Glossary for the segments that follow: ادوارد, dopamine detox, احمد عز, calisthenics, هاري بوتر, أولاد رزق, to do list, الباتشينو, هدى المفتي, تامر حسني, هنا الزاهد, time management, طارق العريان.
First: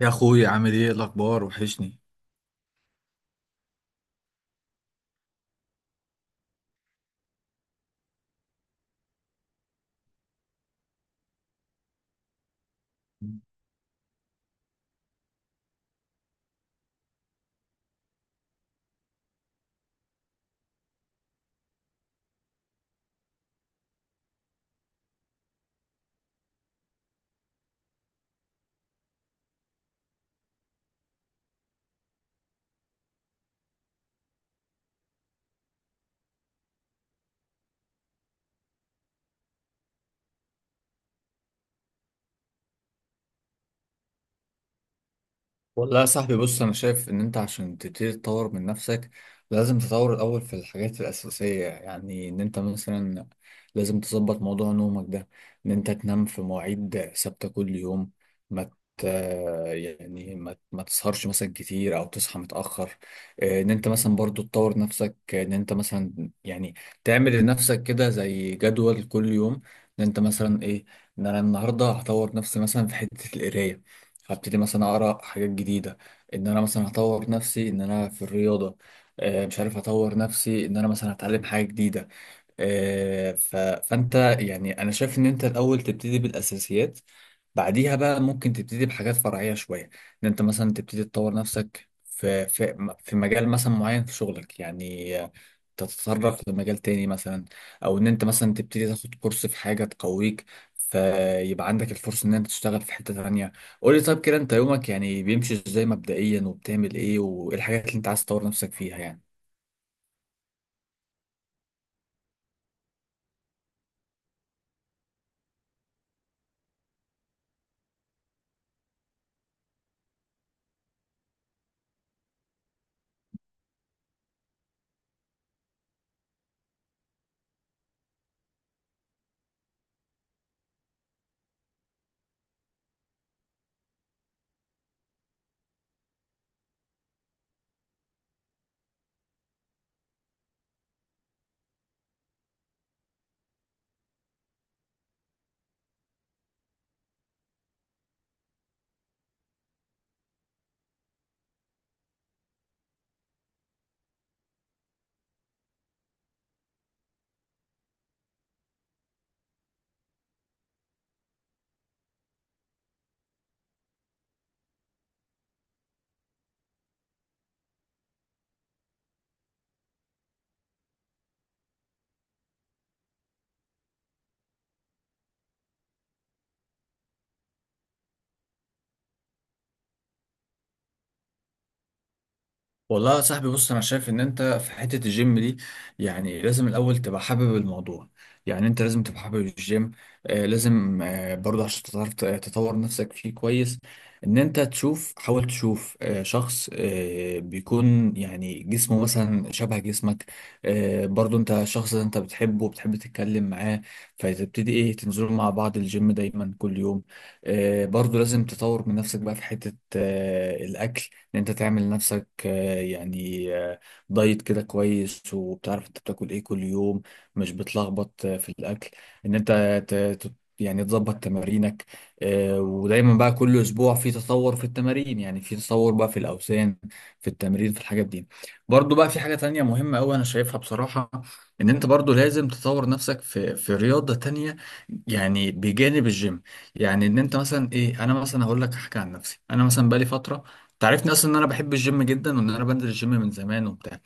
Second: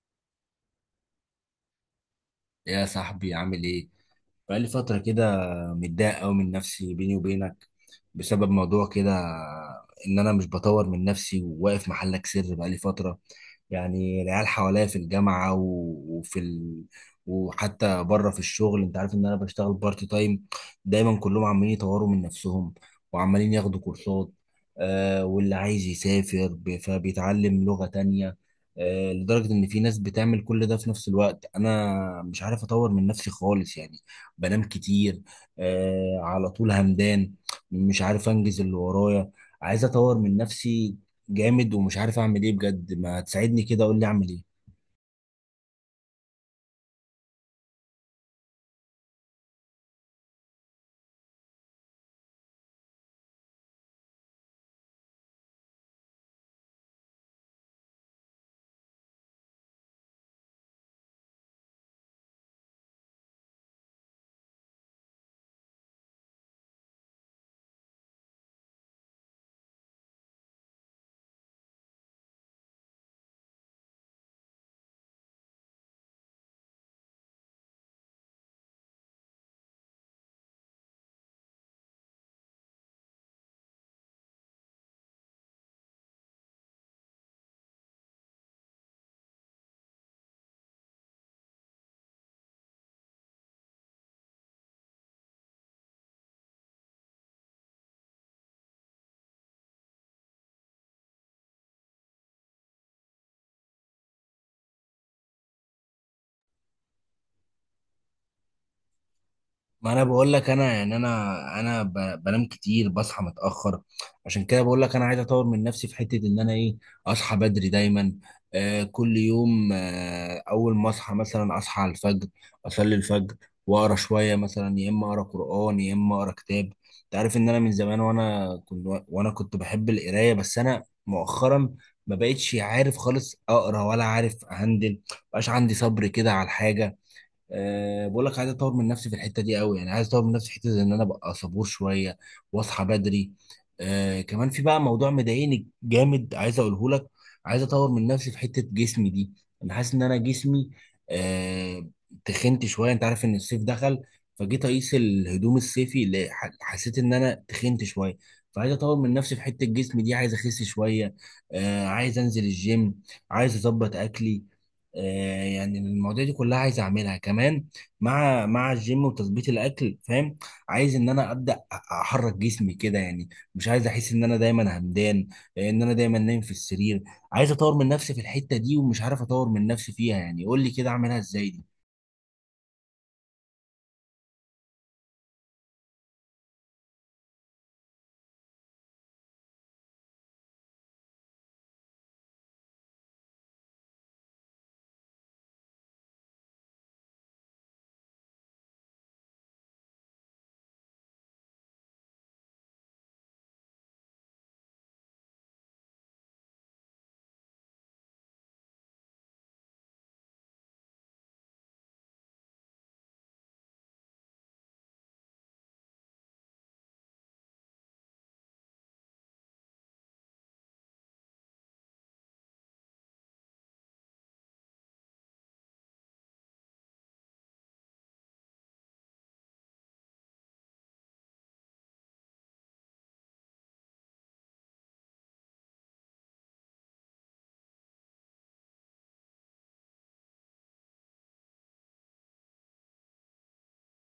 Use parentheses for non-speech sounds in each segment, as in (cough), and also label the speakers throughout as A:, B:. A: يا اخويا عامل ايه الاخبار؟ وحشني.
B: يا صاحبي عامل ايه؟ بقالي فترة كده، متضايق أوي من نفسي بيني وبينك بسبب موضوع كده. إن أنا مش بطور من نفسي وواقف محلك سر بقالي فترة. يعني العيال حواليا في الجامعة وفي وحتى بره في الشغل. أنت عارف إن أنا بشتغل بارت تايم. دايما كلهم عمالين يطوروا من نفسهم وعمالين ياخدوا كورسات. آه، واللي عايز يسافر فبيتعلم لغة تانية. آه، لدرجة إن في ناس بتعمل كل ده في نفس الوقت. أنا مش عارف أطور من نفسي خالص يعني. بنام كتير، آه، على طول همدان. مش عارف انجز اللي ورايا. عايز اطور من نفسي جامد، ومش عارف اعمل ايه بجد. ما تساعدني كده، قول لي اعمل ايه.
A: والله يا صاحبي، بص انا شايف ان انت عشان تبتدي تطور من نفسك لازم تطور الاول في الحاجات الاساسيه. يعني ان انت مثلا لازم تظبط موضوع نومك ده، ان انت تنام في مواعيد ثابته كل يوم. ما ت- يعني ما ما تسهرش مثلا كتير او تصحى متاخر. ان انت مثلا برضو تطور نفسك، ان انت مثلا يعني تعمل لنفسك كده زي جدول كل يوم. ان انت مثلا ايه، ان انا النهارده هطور نفسي مثلا في حته القرايه، هبتدي مثلا اقرا حاجات جديده. ان انا مثلا هطور نفسي ان انا في الرياضه. مش عارف اطور نفسي ان انا مثلا هتعلم حاجه جديده. فانت يعني انا شايف ان انت الاول تبتدي بالاساسيات، بعديها بقى ممكن تبتدي بحاجات فرعيه شويه. ان انت مثلا تبتدي تطور نفسك في مجال مثلا معين في شغلك، يعني تتطرق لمجال تاني مثلا، او ان انت مثلا تبتدي تاخد كورس في حاجه تقويك، فيبقى عندك الفرصه ان انت تشتغل في حته تانيه. قول لي طيب كده، انت يومك يعني بيمشي ازاي مبدئيا، وبتعمل ايه، وايه الحاجات اللي انت عايز تطور نفسك فيها يعني؟
B: ما انا بقول لك، انا يعني انا بنام كتير، بصحى متاخر. عشان كده بقول لك انا عايز اطور من نفسي في حته ان انا ايه. اصحى بدري دايما، آه، كل يوم. آه، اول ما اصحى مثلا اصحى على الفجر، اصلي الفجر واقرا شويه، مثلا يا اما اقرا قران يا اما اقرا كتاب. انت عارف ان انا من زمان، وانا كنت بحب القرايه، بس انا مؤخرا ما بقتش عارف خالص اقرا ولا عارف اهندل. مبقاش عندي صبر كده على الحاجه. أه، بقول لك عايز اطور من نفسي في الحته دي قوي. يعني عايز اطور من نفسي في حته ان انا ابقى صبور شويه واصحى بدري. أه، كمان في بقى موضوع مضايقني جامد عايز اقوله لك. عايز اطور من نفسي في حته جسمي دي. انا حاسس ان انا جسمي، أه، تخنت شويه. انت عارف ان الصيف دخل، فجيت اقيس الهدوم الصيفي، اللي حسيت ان انا تخنت شويه. فعايز اطور من نفسي في حته جسمي دي، عايز اخس شويه. أه، عايز انزل الجيم، عايز اظبط اكلي. آه، يعني المواضيع دي كلها عايز اعملها كمان. مع الجيم وتظبيط الاكل، فاهم؟ عايز ان انا ابدا احرك جسمي كده يعني. مش عايز احس ان انا دايما همدان، آه، ان انا دايما نايم في السرير. عايز اطور من نفسي في الحتة دي، ومش عارف اطور من نفسي فيها يعني. قول لي كده اعملها ازاي دي.
A: والله يا صاحبي، بص انا شايف ان انت في حته الجيم دي يعني لازم الاول تبقى حابب الموضوع، يعني انت لازم تبقى حابب الجيم. آه لازم برضه عشان تعرف تطور نفسك فيه كويس، ان انت تشوف، حاول تشوف شخص بيكون يعني جسمه مثلا شبه جسمك، برضه انت شخص انت بتحبه وبتحب تتكلم معاه، فتبتدي ايه تنزلوا مع بعض الجيم دايما كل يوم. برضه لازم تطور من نفسك بقى في حته الاكل، ان انت تعمل لنفسك دايت كده كويس، وبتعرف انت بتاكل ايه كل يوم، مش بتلخبط في الاكل. ان انت ت- ت- يعني تظبط تمارينك. ودايما بقى كل اسبوع في تطور في التمارين، يعني في تطور بقى في الاوزان، في التمرين، في الحاجات دي. برضو بقى في حاجة تانية مهمة قوي انا شايفها بصراحة، ان انت برضو لازم تطور نفسك في رياضة تانية يعني بجانب الجيم. يعني ان انت مثلا ايه، انا مثلا هقول لك حاجة عن نفسي، انا مثلا بقالي فترة، تعرفني اصلا ان انا بحب الجيم جدا وان انا بنزل الجيم من زمان وبتاع.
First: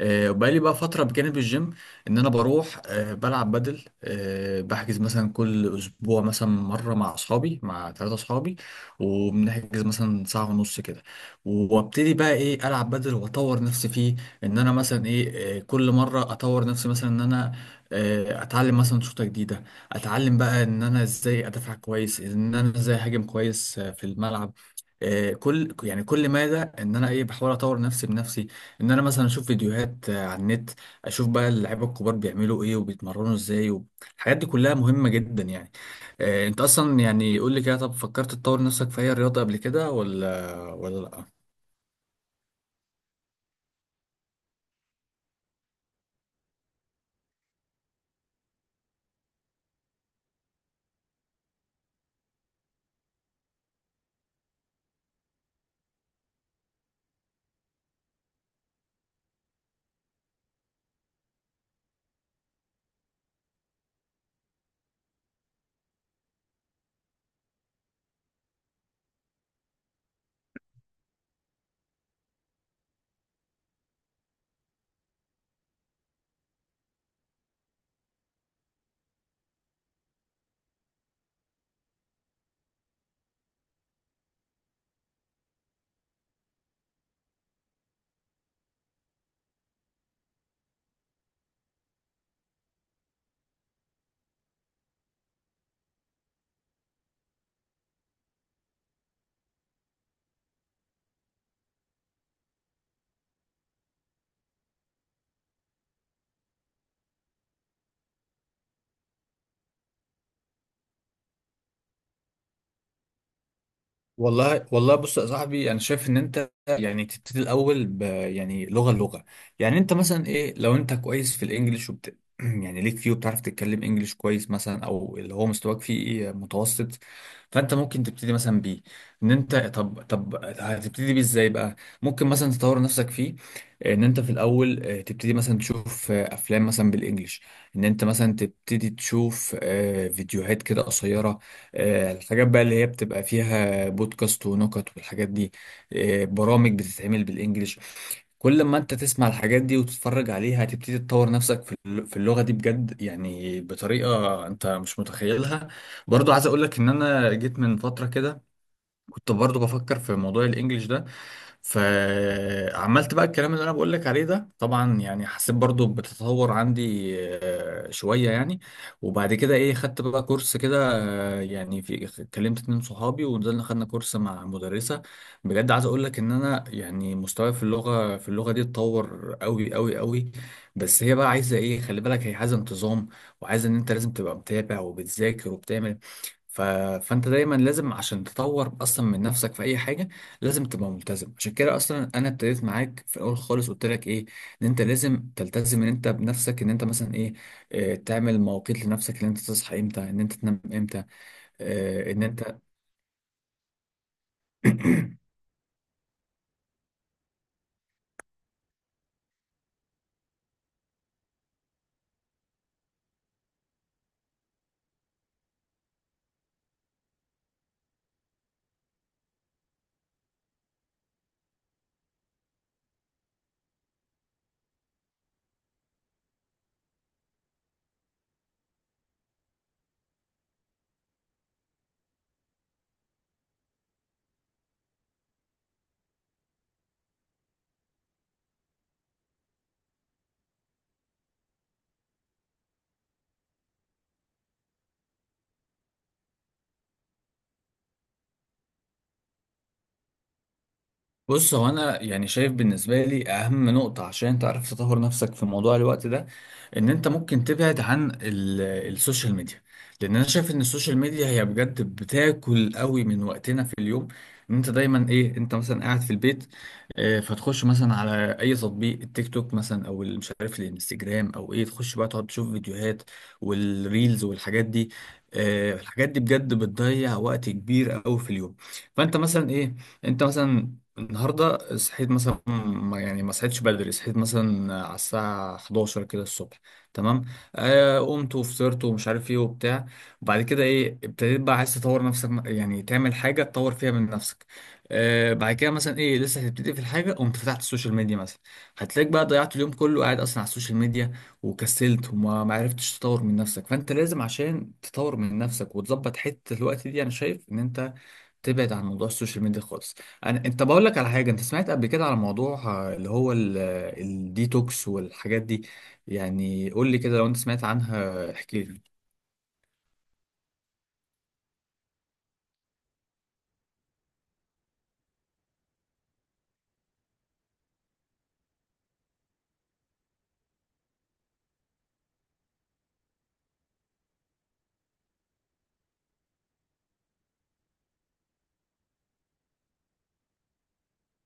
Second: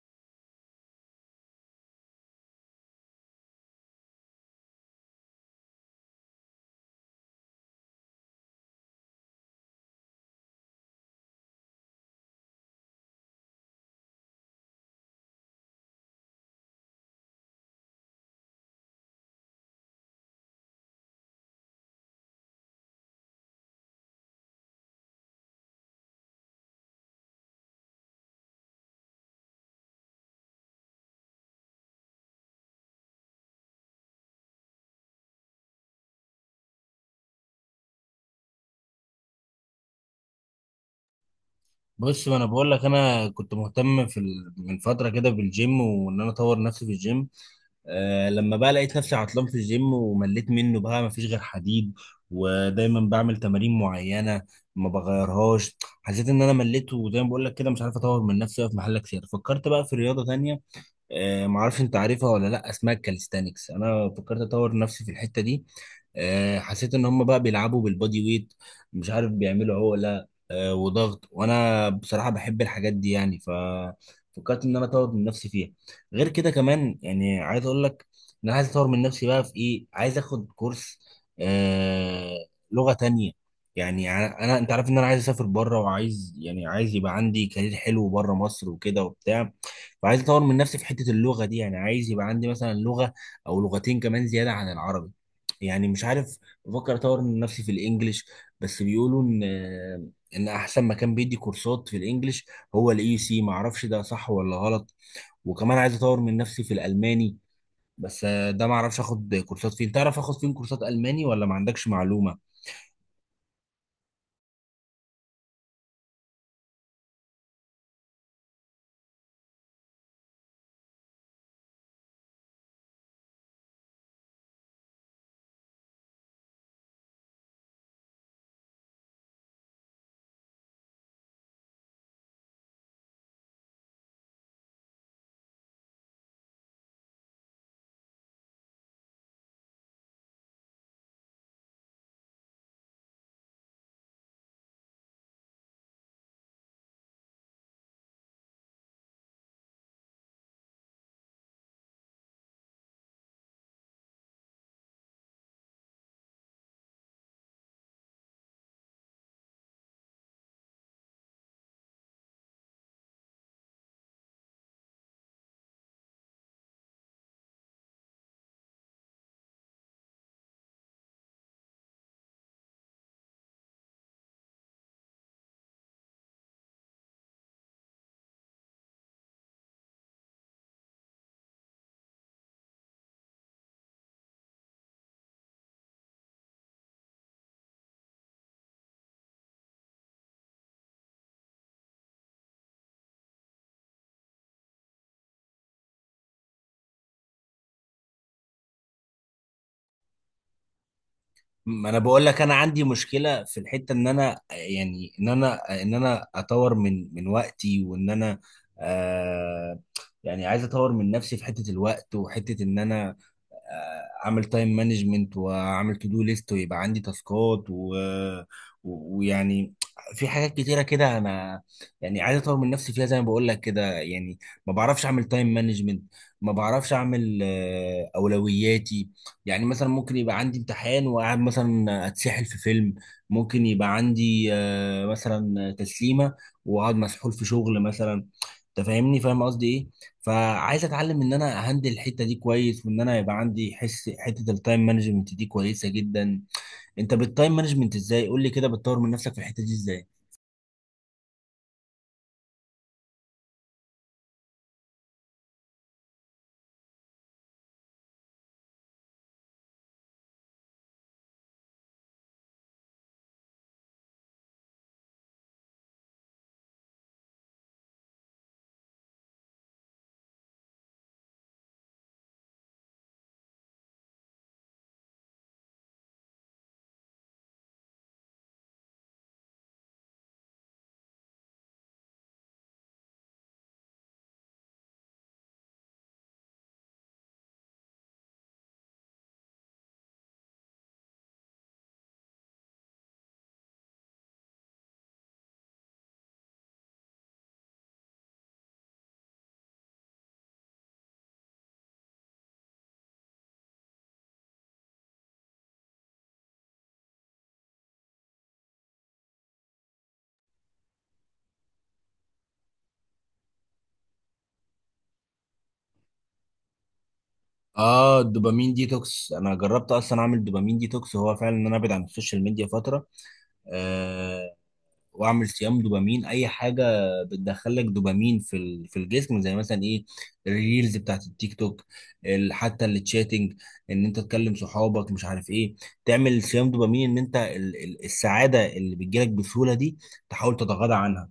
A: بقالي بقى فترة بجانب الجيم إن أنا بروح، بلعب بدل. بحجز مثلا كل أسبوع مثلا مرة مع أصحابي، مع ثلاثة أصحابي، وبنحجز مثلا ساعة ونص كده، وأبتدي بقى إيه ألعب بدل وأطور نفسي فيه. إن أنا مثلا إيه، كل مرة أطور نفسي مثلا إن أنا أتعلم مثلا شوطة جديدة، أتعلم بقى إن أنا إزاي أدافع كويس، إن أنا إزاي أهاجم كويس في الملعب. كل يعني كل مادة ان انا ايه بحاول اطور نفسي بنفسي، ان انا مثلا اشوف فيديوهات على النت، اشوف بقى اللعيبه الكبار بيعملوا ايه وبيتمرنوا ازاي و... الحاجات دي كلها مهمه جدا يعني. انت اصلا يعني قول لي كده، طب فكرت تطور نفسك في اي رياضه قبل كده ولا لا؟
B: بص، ما انا بقول لك انا كنت مهتم من فتره كده بالجيم، وان انا اطور نفسي في الجيم. آه، لما بقى لقيت نفسي عطلان في الجيم ومليت منه، بقى ما فيش غير حديد ودايما بعمل تمارين معينه ما بغيرهاش. حسيت ان انا مليت، وزي ما بقول لك كده مش عارف اطور من نفسي أوي في محل كتير. فكرت بقى في رياضه تانية. آه، معرفش انت عارفها ولا لا، اسمها الكاليستانكس. انا فكرت اطور نفسي في الحته دي. آه، حسيت ان هم بقى بيلعبوا بالبادي ويت، مش عارف بيعملوا عقله، آه، وضغط. وانا بصراحه بحب الحاجات دي يعني، ففكرت ان انا اطور من نفسي فيها. غير كده كمان يعني عايز اقول لك ان انا عايز اطور من نفسي بقى في ايه، عايز اخد كورس، آه، لغه تانية. يعني انا انت عارف ان انا عايز اسافر بره، وعايز يعني عايز يبقى عندي كارير حلو بره مصر وكده وبتاع. فعايز اطور من نفسي في حته اللغه دي. يعني عايز يبقى عندي مثلا لغه او لغتين كمان زياده عن العربي. يعني مش عارف، بفكر اطور من نفسي في الانجليش. بس بيقولوا ان احسن مكان بيدي كورسات في الانجليش هو الاي سي، ما اعرفش ده صح ولا غلط. وكمان عايز اطور من نفسي في الالماني، بس ده ما اعرفش اخد كورسات فين. تعرف اخد فين كورسات الماني ولا ما عندكش معلومه؟
A: والله بص يا صاحبي، انا شايف ان انت يعني تبتدي الاول ب يعني لغه. يعني انت مثلا ايه، لو انت كويس في الانجليش وبت (clears throat) يعني ليك فيه وبتعرف تتكلم انجليش كويس مثلا، او اللي هو مستواك فيه ايه متوسط، فانت ممكن تبتدي مثلا بيه. ان انت طب هتبتدي بيه ازاي بقى؟ ممكن مثلا تطور نفسك فيه ان انت في الاول تبتدي مثلا تشوف افلام مثلا بالانجليش، ان انت مثلا تبتدي تشوف فيديوهات كده قصيره، الحاجات بقى اللي هي بتبقى فيها بودكاست ونكت والحاجات دي، برامج بتتعمل بالانجلش. كل ما انت تسمع الحاجات دي وتتفرج عليها هتبتدي تطور نفسك في اللغة دي بجد، يعني بطريقة انت مش متخيلها. برضو عايز اقولك ان انا جيت من فترة كده كنت برضو بفكر في موضوع الانجليش ده، فعملت بقى الكلام اللي انا بقول لك عليه ده، طبعا يعني حسيت برضو بتتطور عندي شويه يعني. وبعد كده ايه خدت بقى كورس كده. آه، يعني في كلمت اتنين صحابي ونزلنا خدنا كورس مع مدرسه. بجد عايز اقول لك ان انا يعني مستواي في اللغه دي اتطور قوي قوي قوي. بس هي بقى عايزه ايه، خلي بالك، هي عايزه انتظام، وعايزه ان انت لازم تبقى متابع وبتذاكر وبتعمل. ف... فانت دايما لازم عشان تطور اصلا من نفسك في اي حاجه لازم تبقى ملتزم. عشان كده اصلا انا ابتديت معاك في الاول خالص، قلت لك ايه، ان انت لازم تلتزم ان انت بنفسك. ان انت مثلا ايه، تعمل مواقيت لنفسك، ان انت تصحى امتى، ان انت تنام امتى.
B: ما انا
A: ان
B: بقول لك انا
A: انت
B: عندي مشكله في الحته ان انا، يعني
A: (clears throat)
B: ان انا اطور من وقتي، وان انا، آه، يعني عايز اطور من نفسي في حته الوقت وحته ان انا، آه، اعمل تايم مانجمنت واعمل تو دو ليست ويبقى عندي تاسكات ويعني في حاجات كتيره كده انا، يعني عايز اطور من نفسي فيها زي ما بقول لك كده يعني. ما بعرفش اعمل تايم مانجمنت، ما بعرفش اعمل، آه، اولوياتي. يعني مثلا ممكن يبقى عندي امتحان وقاعد مثلا اتسحل في فيلم. ممكن يبقى عندي، آه، مثلا تسليمه واقعد مسحول في شغل مثلا. انت فاهمني، فاهم قصدي ايه. فعايز اتعلم ان انا اهندل الحته دي كويس، وان انا يبقى عندي حس حته التايم مانجمنت دي كويسه جدا. انت بالتايم مانجمنت ازاي؟ قول لي كده، بتطور من نفسك في الحته دي ازاي؟
A: بص، هو انا يعني شايف بالنسبه لي اهم نقطه عشان تعرف تطور نفسك في موضوع الوقت ده ان انت ممكن تبعد عن السوشيال ميديا، لان انا شايف ان السوشيال ميديا هي بجد بتاكل قوي من وقتنا في اليوم. ان انت دايما ايه، انت مثلا قاعد في البيت، فتخش مثلا على اي تطبيق، التيك توك مثلا، او مش عارف الانستجرام او ايه، تخش بقى تقعد تشوف فيديوهات والريلز والحاجات دي. الحاجات دي بجد بتضيع وقت كبير قوي في اليوم. فانت مثلا ايه، انت مثلا النهارده صحيت مثلا، ما يعني ما صحيتش بدري، صحيت مثلا على الساعة 11 كده الصبح، تمام. آه قمت وفطرت ومش عارف ايه وبتاع. وبعد كده ايه ابتديت بقى عايز تطور نفسك، يعني تعمل حاجة تطور فيها من نفسك. آه بعد كده مثلا ايه، لسه هتبتدي في الحاجة، قمت فتحت السوشيال ميديا مثلا، هتلاقيك بقى ضيعت اليوم كله قاعد اصلا على السوشيال ميديا وكسلت، وما ما عرفتش تطور من نفسك. فانت لازم عشان تطور من نفسك وتظبط حتة الوقت دي انا شايف ان انت تبعد عن موضوع السوشيال ميديا خالص. انت بقول لك على حاجه، انت سمعت قبل كده على موضوع آه، اللي هو ال- آه، الديتوكس والحاجات دي؟ يعني قول لي كده، لو انت سمعت
B: اه،
A: عنها احكي
B: الدوبامين
A: لي.
B: ديتوكس، انا جربت اصلا اعمل دوبامين ديتوكس. هو فعلا ان انا ابعد عن السوشيال ميديا فتره، واعمل صيام دوبامين اي حاجه بتدخلك دوبامين في في الجسم. زي مثلا ايه، الريلز بتاعت التيك توك، حتى التشاتنج ان انت تكلم صحابك مش عارف ايه. تعمل صيام دوبامين، ان انت السعاده اللي بتجيلك بسهوله دي تحاول تتغاضى عنها.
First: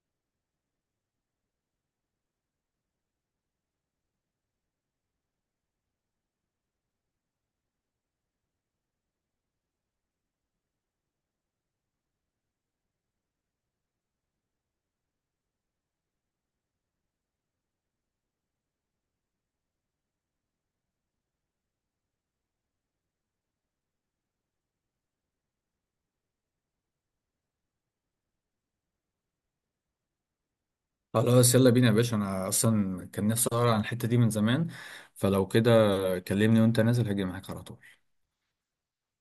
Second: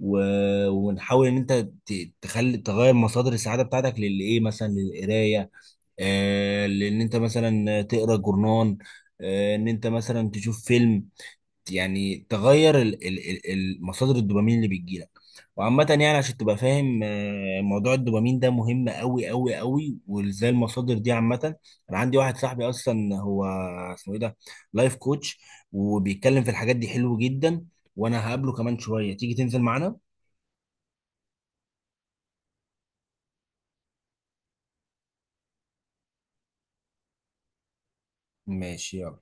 B: ونحاول ان انت تخلي تغير مصادر السعاده بتاعتك للي ايه، مثلا للقرايه. آه، لان انت مثلا تقرا جورنان، آه، ان انت مثلا تشوف فيلم. يعني تغير مصادر الدوبامين اللي بتجيلك. وعامة يعني عشان تبقى فاهم، آه، موضوع الدوبامين ده مهم قوي قوي قوي، وازاي المصادر دي عامة. انا عندي واحد صاحبي اصلا، هو اسمه ايه ده، لايف كوتش، وبيتكلم في الحاجات دي حلو جدا. وانا هقابله كمان شوية، تيجي تنزل معانا؟
A: خلاص يلا بينا يا باشا، انا اصلا كان نفسي اقرا عن الحته دي من زمان، فلو كده كلمني وانت نازل هاجي معاك على طول.
B: ماشي، يلا.